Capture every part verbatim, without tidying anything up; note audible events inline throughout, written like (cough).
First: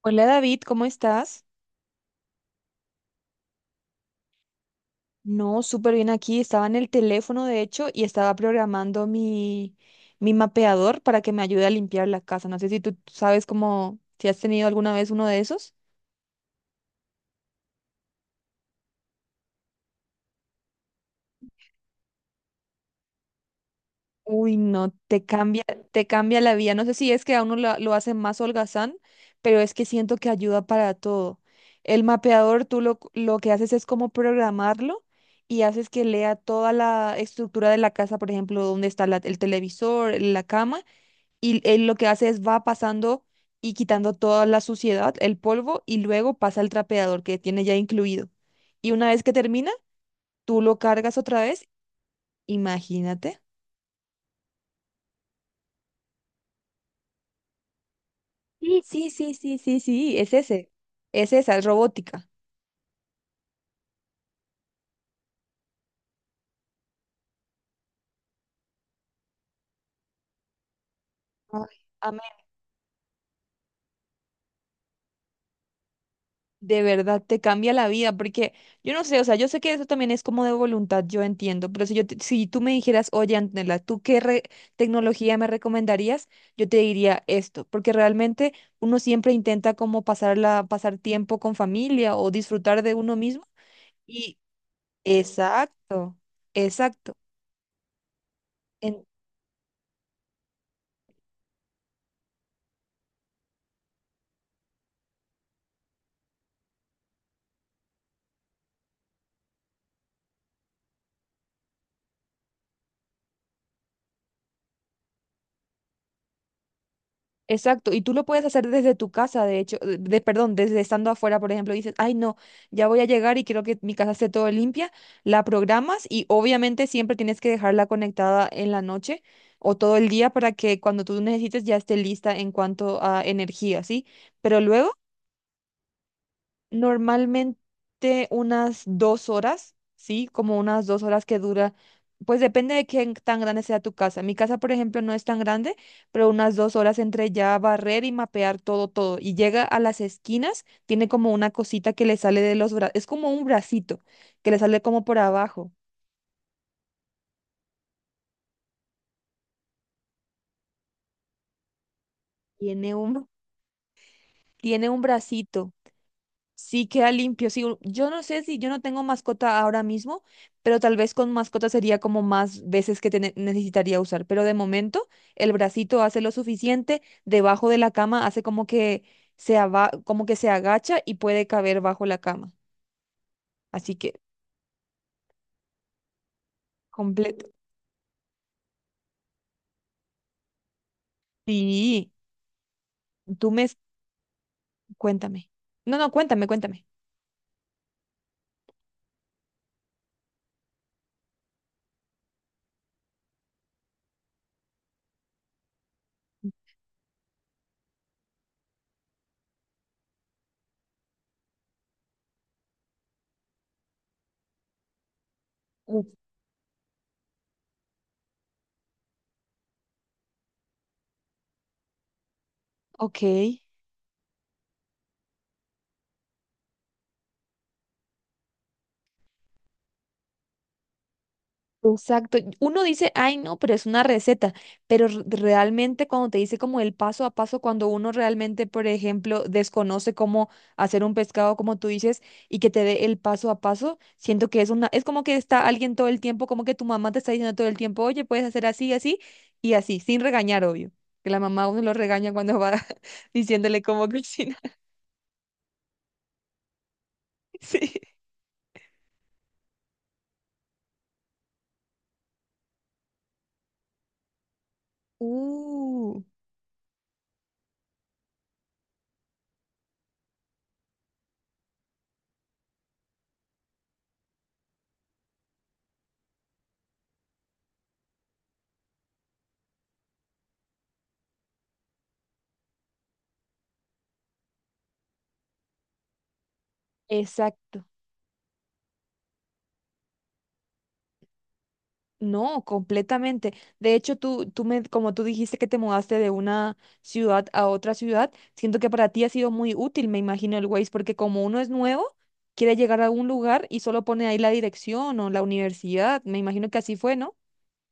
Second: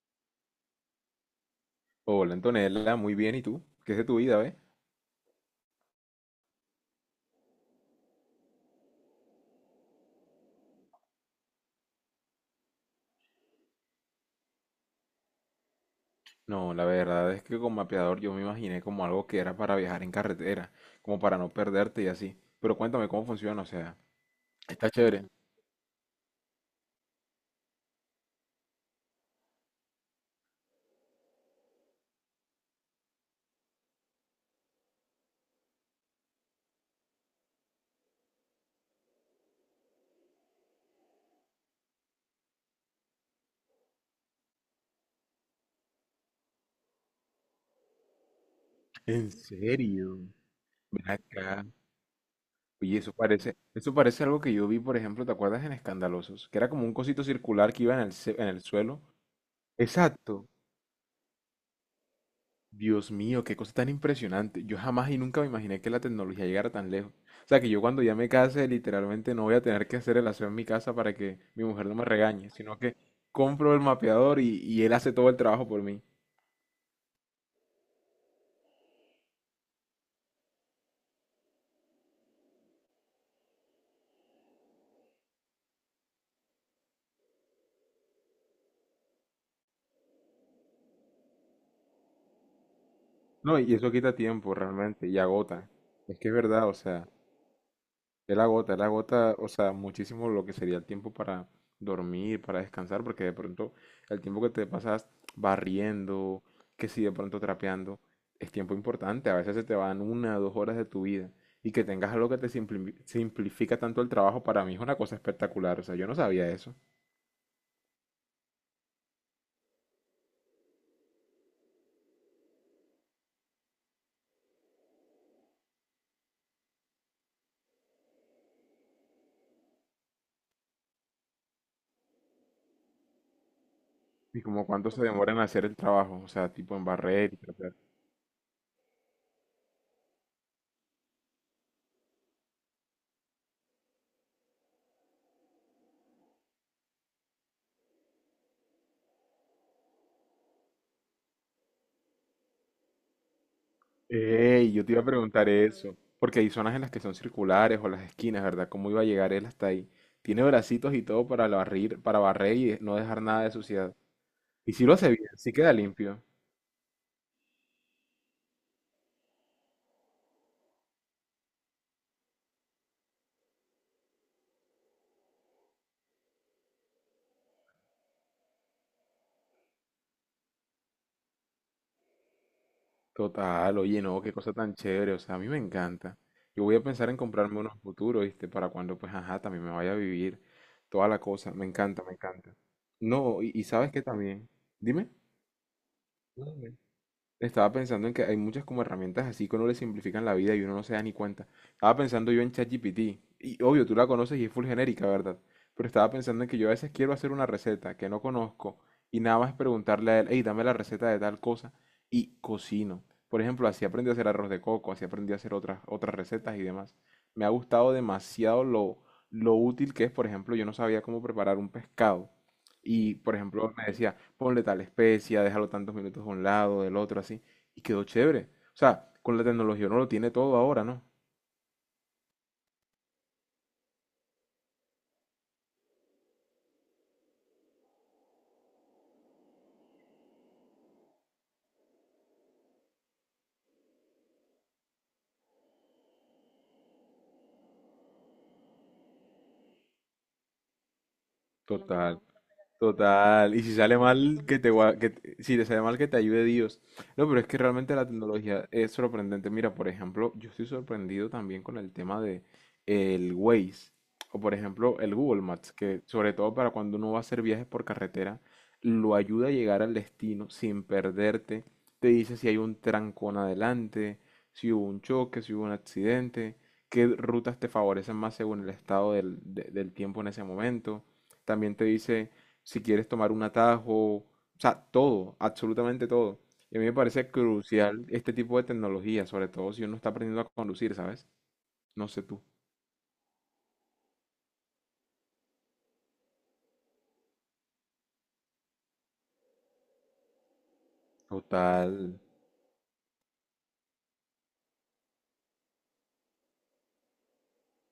Hola David, ¿cómo estás? Hola Antonella, muy bien, ¿y tú? ¿Qué es de tu vida, ve? No, súper bien aquí. Estaba en el teléfono, de hecho, y estaba programando mi, mi mapeador para que me ayude a limpiar la casa. No sé si tú sabes cómo, si has tenido alguna vez uno de esos. No, la verdad es que con mapeador yo me imaginé como algo que era para viajar en carretera, como para no perderte y así. Pero cuéntame cómo funciona, o sea, Uy, está no, te chévere. cambia, te cambia la vida. No sé si es que a uno lo, lo hace más holgazán, pero es que siento que ayuda para todo. El mapeador, tú lo, lo que haces es como programarlo y haces que lea toda la estructura de la casa, por ejemplo, dónde está la- el televisor, la cama, y él lo que hace es va pasando y quitando toda la suciedad, el polvo, y luego pasa al trapeador que tiene ya incluido. Y una vez que ¿En termina, serio? tú lo Ven cargas otra acá. vez, Oye, eso imagínate. parece, eso parece algo que yo vi, por ejemplo, ¿te acuerdas en Escandalosos? Que era como un cosito circular que iba en el, ce- en el Sí, suelo. sí, sí, sí, sí, sí, es Exacto. ese. Es esa, es robótica. Dios mío, qué cosa tan impresionante. Yo jamás y nunca me imaginé que la tecnología llegara tan lejos. O sea, que yo cuando ya me case, literalmente no voy a tener que hacer el aseo en mi casa para que Ay, mi mujer no me a mí. regañe, sino que compro el mapeador y, y él hace todo el trabajo por mí. De verdad, te cambia la vida, porque yo no sé, o sea, yo sé que eso también es como de voluntad, yo entiendo, pero si yo, te- si tú me dijeras, oye, Antonella, ¿tú qué re- tecnología me recomendarías? Yo te diría esto, porque realmente uno siempre intenta como pasarla, pasar tiempo con familia o disfrutar de uno mismo. No, y eso quita Y tiempo realmente y agota. exacto, Es que es verdad, o sea, exacto. él agota, él agota, o sea, muchísimo lo que sería el tiempo para dormir, para descansar, porque de pronto el tiempo que te pasas barriendo, que si de pronto trapeando, es tiempo importante. A veces se te van una o dos horas de tu vida. Y que tengas algo que te simpli- simplifica tanto el trabajo, para mí es una cosa espectacular. O sea, yo no sabía eso. Exacto, y tú lo puedes hacer desde tu casa, de hecho, de, de- perdón, desde estando afuera, por ejemplo, dices, ay, no, ya voy a llegar y quiero que mi casa esté todo limpia, la programas y obviamente siempre tienes que dejarla conectada en la noche o todo el día para que cuando tú necesites ya esté lista en cuanto a energía, ¿sí? Y Pero como cuánto luego se demora en hacer el trabajo, o sea, tipo en barrer y trapear. normalmente unas dos horas, ¿sí? Como unas dos horas que dura. Pues depende de qué tan grande sea tu casa. Mi casa, por ejemplo, no es tan grande, pero unas dos horas entre ya barrer y mapear todo, todo. Y llega a las esquinas, tiene como una cosita que le sale de los brazos. Es como un bracito que le Ey, sale yo te iba como a por preguntar abajo. eso, porque hay zonas en las que son circulares o las esquinas, ¿verdad? ¿Cómo iba a llegar él hasta ahí? Tiene bracitos y todo para barrir, para barrer y Tiene no dejar un, nada de suciedad. Y si tiene lo un hace bien, sí bracito. queda limpio. Sí, queda limpio. Sí, u- yo no sé, si yo no tengo mascota ahora mismo, pero tal vez con mascota sería como más veces que tene- necesitaría usar. Pero de momento, el bracito hace lo suficiente, debajo de la cama hace como que se ava- como que se agacha y puede caber bajo la cama. Total, Así oye, que no, qué cosa tan chévere, o sea, a mí me encanta. Yo voy a pensar en completo. comprarme unos futuros, ¿viste? Para cuando, pues, ajá, también me vaya a vivir toda la cosa. Me encanta, Sí, me encanta. No, tú y, y me ¿sabes qué también? Dime. cuéntame. No, no, No, cuéntame, dime. cuéntame. Estaba pensando en que hay muchas como herramientas así que uno le simplifican la vida y uno no se da ni cuenta. Estaba pensando yo en ChatGPT. Y obvio, tú la conoces y es full genérica, ¿verdad? Pero estaba pensando en que yo a veces quiero hacer una receta que no conozco y nada más preguntarle a él, hey, dame la receta de tal cosa y cocino. Por ejemplo, así aprendí a hacer arroz de coco, así aprendí a hacer otras, Uf. otras recetas y demás. Me ha gustado demasiado lo, lo útil que es, por ejemplo, yo no sabía cómo preparar un pescado y, Ok. por ejemplo, me decía, ponle tal especia, déjalo tantos minutos de un lado, del otro, así. Y quedó chévere. O sea, con la tecnología uno lo tiene todo ahora, ¿no? Exacto. Uno dice, ay, no, pero es una receta, pero r- realmente cuando te dice como el paso a paso, cuando uno realmente, por ejemplo, desconoce cómo hacer un pescado, como tú dices, y que te dé el paso a paso, siento que es una, es como que está alguien todo el tiempo, como que tu mamá te está diciendo todo el tiempo, oye, puedes hacer así, así y así, sin regañar, obvio. Que la mamá a uno lo Total. regaña cuando va (laughs) Total, y si diciéndole sale cómo mal, cocinar. que te, gua- que te- si te sale mal, que te ayude Dios. No, pero es que (laughs) Sí. realmente la tecnología es sorprendente. Mira, por ejemplo, yo estoy sorprendido también con el tema de el Waze, o por ejemplo, el Google Maps, que Uh, sobre todo para cuando uno va a hacer viajes por carretera, lo ayuda a llegar al destino sin perderte. Te dice si hay un trancón adelante, si hubo un choque, si hubo un accidente, qué rutas te favorecen más según el estado del de- del tiempo en ese momento. También te dice si quieres tomar un atajo, o sea, todo, absolutamente todo. Y a mí me parece exacto. crucial este tipo de tecnología, sobre todo si uno está aprendiendo a conducir, ¿sabes? No sé tú. No, completamente. De hecho, tú, tú me, como tú dijiste que te mudaste de una ciudad a otra ciudad, siento que para ti ha sido muy útil, me imagino, el Waze, porque como uno es Total, nuevo, quiere llegar a un lugar y solo pone ahí la dirección o la universidad. Me imagino que así fue, ¿no?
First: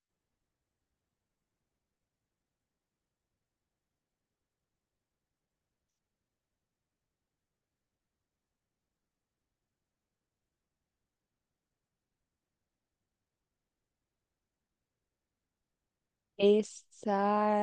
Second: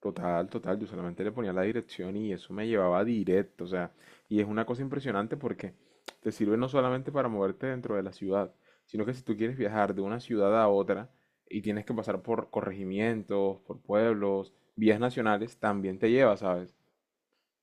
total, total. Yo solamente le ponía la dirección y eso me llevaba directo, o sea, y es una cosa impresionante porque te sirve no solamente para moverte dentro de la ciudad, sino que si tú quieres viajar de una ciudad a otra y tienes que pasar por corregimientos, por pueblos, vías nacionales, también te lleva, ¿sabes?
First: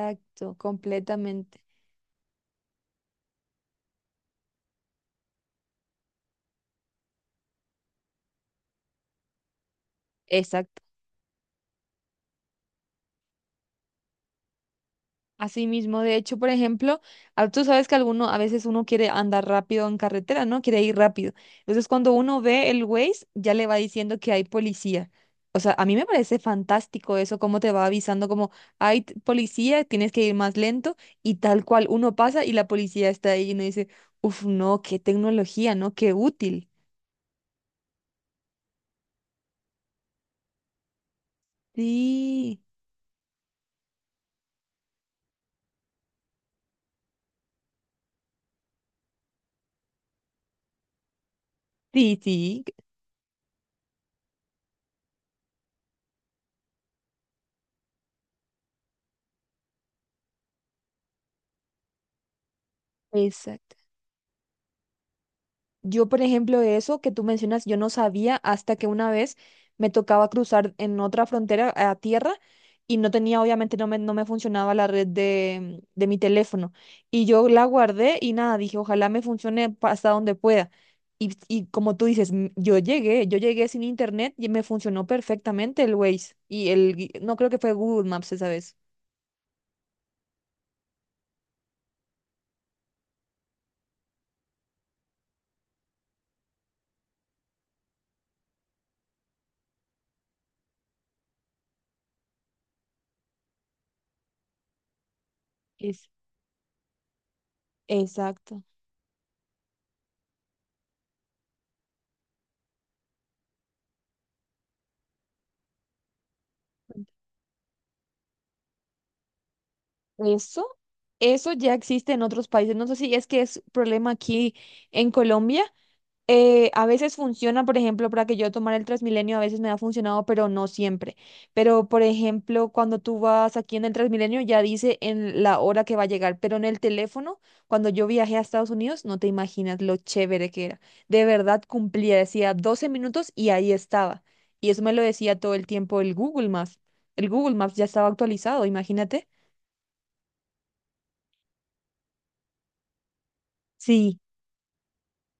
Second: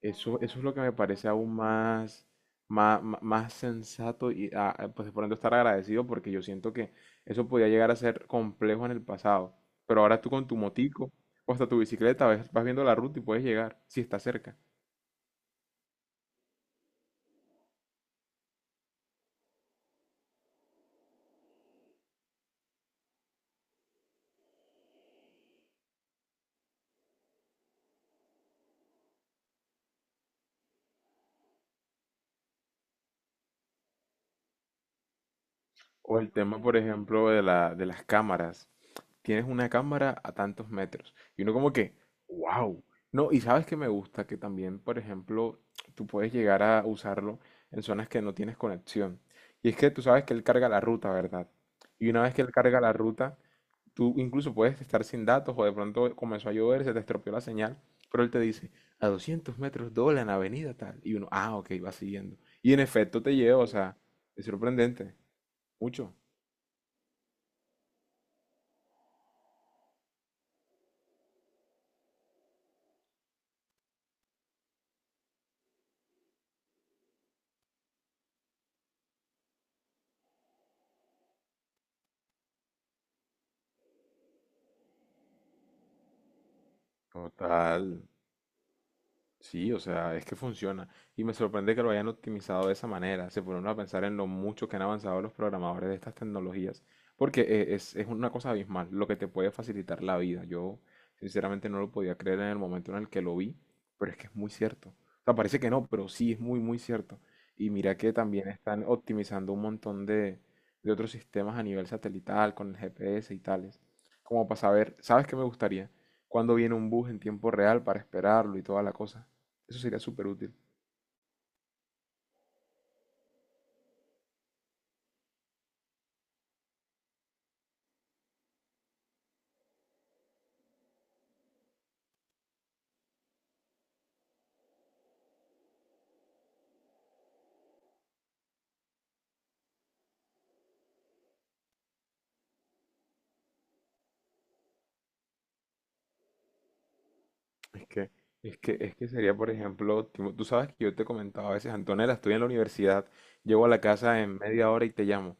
Eso, eso es lo que me parece aún completamente. más, má- má- más, sensato y ah, ah, pues por ende estar agradecido porque yo siento que eso podía llegar a ser complejo en el pasado. Pero ahora tú con tu motico o hasta tu bicicleta vas, vas viendo la ruta y puedes llegar si está cerca. Así mismo, de hecho, por ejemplo, ah, tú sabes que alguno, a veces uno quiere andar rápido en carretera, ¿no? Quiere ir rápido. Entonces, cuando uno ve el Waze, ya le va diciendo que hay policía. O sea, a mí me parece fantástico eso, cómo te va avisando, como hay t- policía, tienes que ir más lento, y tal cual uno pasa y la policía está ahí y uno dice, uf, no, qué tecnología, ¿no? Qué O el tema, útil. por ejemplo, de la, de las cámaras. Tienes una cámara a tantos metros. Y uno como que, Sí, wow. No, y sabes que me gusta que también, por ejemplo, tú puedes llegar a usarlo en zonas que no tienes conexión. Y es que tú sabes que él carga la ruta, ¿verdad? Y sí, una vez que él sí, carga la ruta, tú incluso puedes estar sin datos o de pronto comenzó a llover, se te estropeó la señal, pero él te dice, a doscientos metros dobla en avenida tal. Y uno, ah, ok, va siguiendo. Y en efecto te lleva, o exacto. sea, es sorprendente, Yo, mucho. por ejemplo, eso que tú mencionas, yo no sabía hasta que una vez me tocaba cruzar en otra frontera a tierra y no tenía, obviamente, no me, no me funcionaba la red de, de mi teléfono. Y yo la guardé y nada, dije, ojalá me funcione pa- hasta donde pueda. Y, y como tú dices, m- yo llegué, yo llegué sin internet y me funcionó perfectamente el Waze y el, gui- no creo que fue Total. Google Maps esa vez. Sí, o sea, es que funciona. Y me sorprende que lo hayan optimizado de esa manera. Se ponen a pensar en lo mucho que han avanzado los programadores de estas tecnologías. Porque eh, es, es una cosa abismal, lo que te puede facilitar la vida. Yo sinceramente no lo podía creer en el momento en el que lo vi, pero es que es muy cierto. O sea, parece que no, Es, pero sí es muy, muy cierto. Y mira que también Exacto. están optimizando un montón de, de otros sistemas a nivel satelital, con el G P S y tales. Como para saber, ¿sabes qué me gustaría? ¿Cuándo viene un bus en tiempo real para esperarlo y toda la cosa? Eso sería súper útil. Eso, eso ya existe en otros países. No sé si es que es problema aquí en Colombia. Eh, a veces funciona, por ejemplo, para que yo tomara el Transmilenio, a veces me ha funcionado, pero no siempre. Pero, por ejemplo, cuando tú vas aquí en el Transmilenio, ya dice en la hora que va a llegar, pero en el teléfono, cuando yo viajé a Estados Unidos, no te imaginas lo chévere que era. De verdad cumplía, decía doce minutos y ahí estaba. Y eso me lo decía todo el tiempo el Google Maps. El Google Maps ya Es estaba que, es actualizado, que, es que imagínate. sería, por ejemplo, tipo, tú sabes que yo te comentaba a veces, Antonella, estoy en la universidad, llego a la Sí. casa en media hora y te llamo.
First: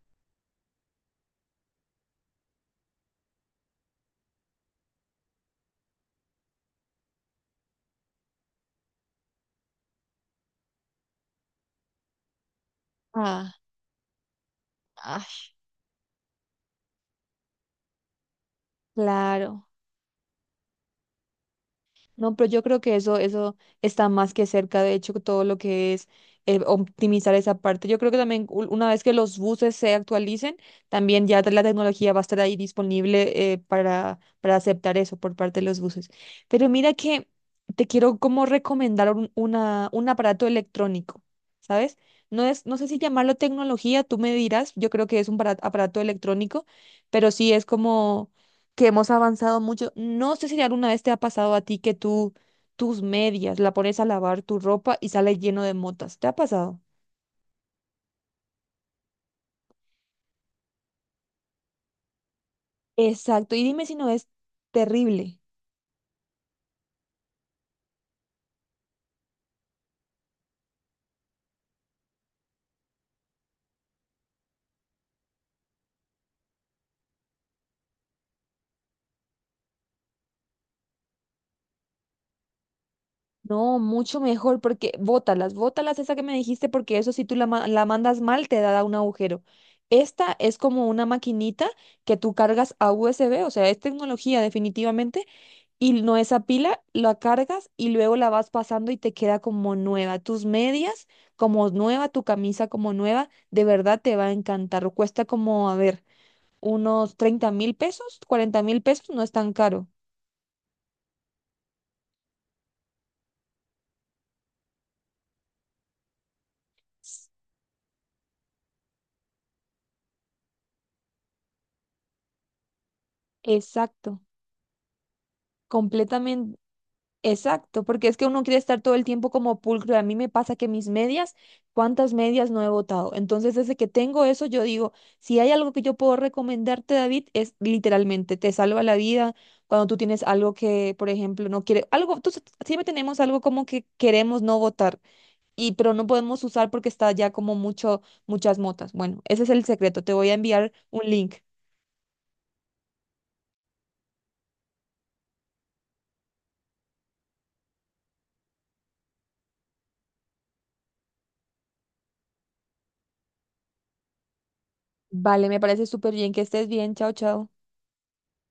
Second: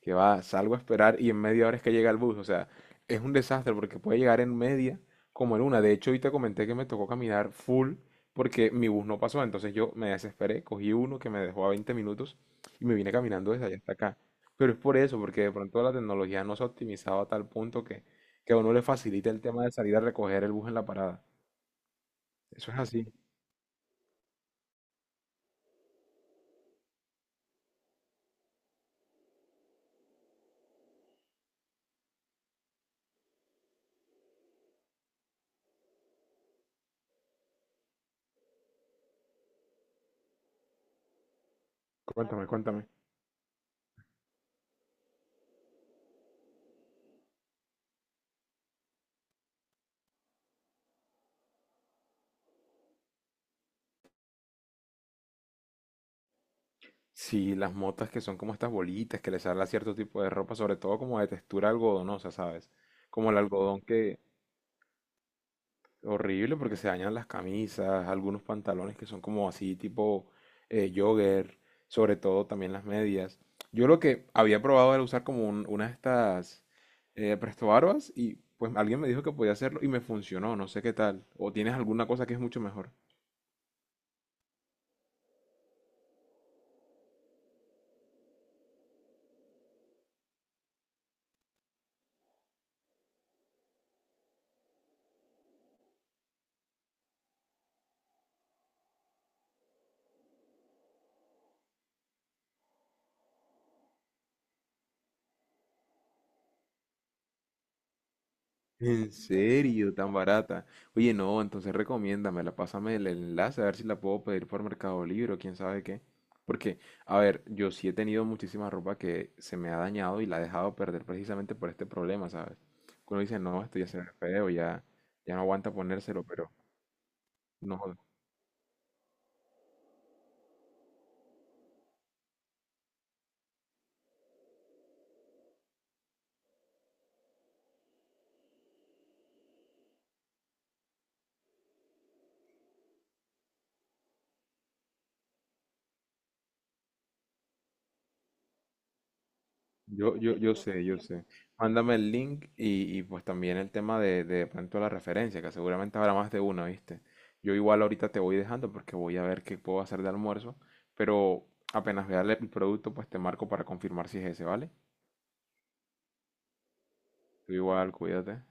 Que va, salgo a esperar y en media hora es que llega el bus. O sea, es un desastre porque puede llegar en media como en una. De hecho, hoy te comenté que me tocó caminar full porque mi bus no pasó. Entonces yo me desesperé, cogí uno que me dejó a veinte minutos y me vine caminando Ah, desde allá hasta acá. Pero es por eso, porque ay, de pronto la tecnología no se ha optimizado a tal punto que, que a uno le facilita el tema claro. de salir a recoger el bus en la parada. No, pero yo Eso es creo que así. eso, eso está más que cerca, de hecho, todo lo que es eh, optimizar esa parte. Yo creo que también u- una vez que los buses se actualicen, también ya la tecnología va a estar ahí disponible, eh, para, para aceptar eso por parte de los buses. Pero mira que te quiero como recomendar un, una, un aparato electrónico, ¿sabes? No Cuéntame, es, no sé cuéntame. si llamarlo tecnología, tú me dirás, yo creo que es un para- aparato electrónico, pero sí es como que hemos avanzado mucho. No sé si alguna vez te ha pasado a ti que tú, tus medias, la pones a lavar tu ropa y sale lleno de motas. ¿Te ha pasado? Sí, las motas que son como estas bolitas que les sale a cierto tipo de ropa, sobre todo como de textura algodonosa, ¿sabes? Como el Exacto. Y algodón dime si no que... es terrible. Horrible porque se dañan las camisas, algunos pantalones que son como así tipo eh, jogger, sobre todo también las medias. Yo lo que había probado era usar como un- una de estas eh, prestobarbas y pues alguien me dijo que podía hacerlo y me funcionó, no sé qué tal. ¿O tienes alguna cosa que es mucho mejor? No, mucho mejor porque bótalas, bótalas esa que me dijiste, porque eso, si tú la, ma- la mandas mal, te da un agujero. Esta es como una maquinita que tú cargas a U S B, o sea, es tecnología definitivamente y no esa pila, la cargas y luego la vas pasando y te queda como nueva. Tus medias como nueva, tu camisa como nueva, de verdad te va a encantar. Cuesta como, a ver, unos treinta mil pesos, cuarenta mil pesos, ¿En no es tan caro. serio? Tan barata. Oye, no, entonces recomiéndamela, pásame el enlace a ver si la puedo pedir por Mercado Libre o quién sabe qué. Porque, a ver, yo sí he tenido muchísima ropa que se me ha dañado y la he dejado perder precisamente por este problema, ¿sabes? Uno dice, no, esto ya se ve Exacto, feo, ya, ya no aguanta ponérselo, pero completamente. Exacto, no. porque es que uno quiere estar todo el tiempo como pulcro. Y a mí me pasa que mis medias, ¿cuántas medias no he botado? Entonces, desde que tengo eso, yo digo, si hay algo que yo puedo recomendarte, David, es literalmente, te salva la vida. Cuando tú tienes algo que, por ejemplo, no quiere, algo, tú, siempre tenemos algo como que queremos no botar, y, pero no podemos usar porque está ya como mucho, muchas motas. Bueno, ese es el secreto. Te Yo, voy a yo, yo enviar sé, yo un sé. link. Mándame el link y, y, pues también el tema de, de pronto la referencia, que seguramente habrá más de una, ¿viste? Yo igual ahorita te voy dejando porque voy a ver qué puedo hacer de almuerzo, pero apenas vea el el producto, pues te marco para confirmar si es ese, ¿vale? Vale, me parece súper bien que estés bien. Chao, chao. Tú igual, cuídate.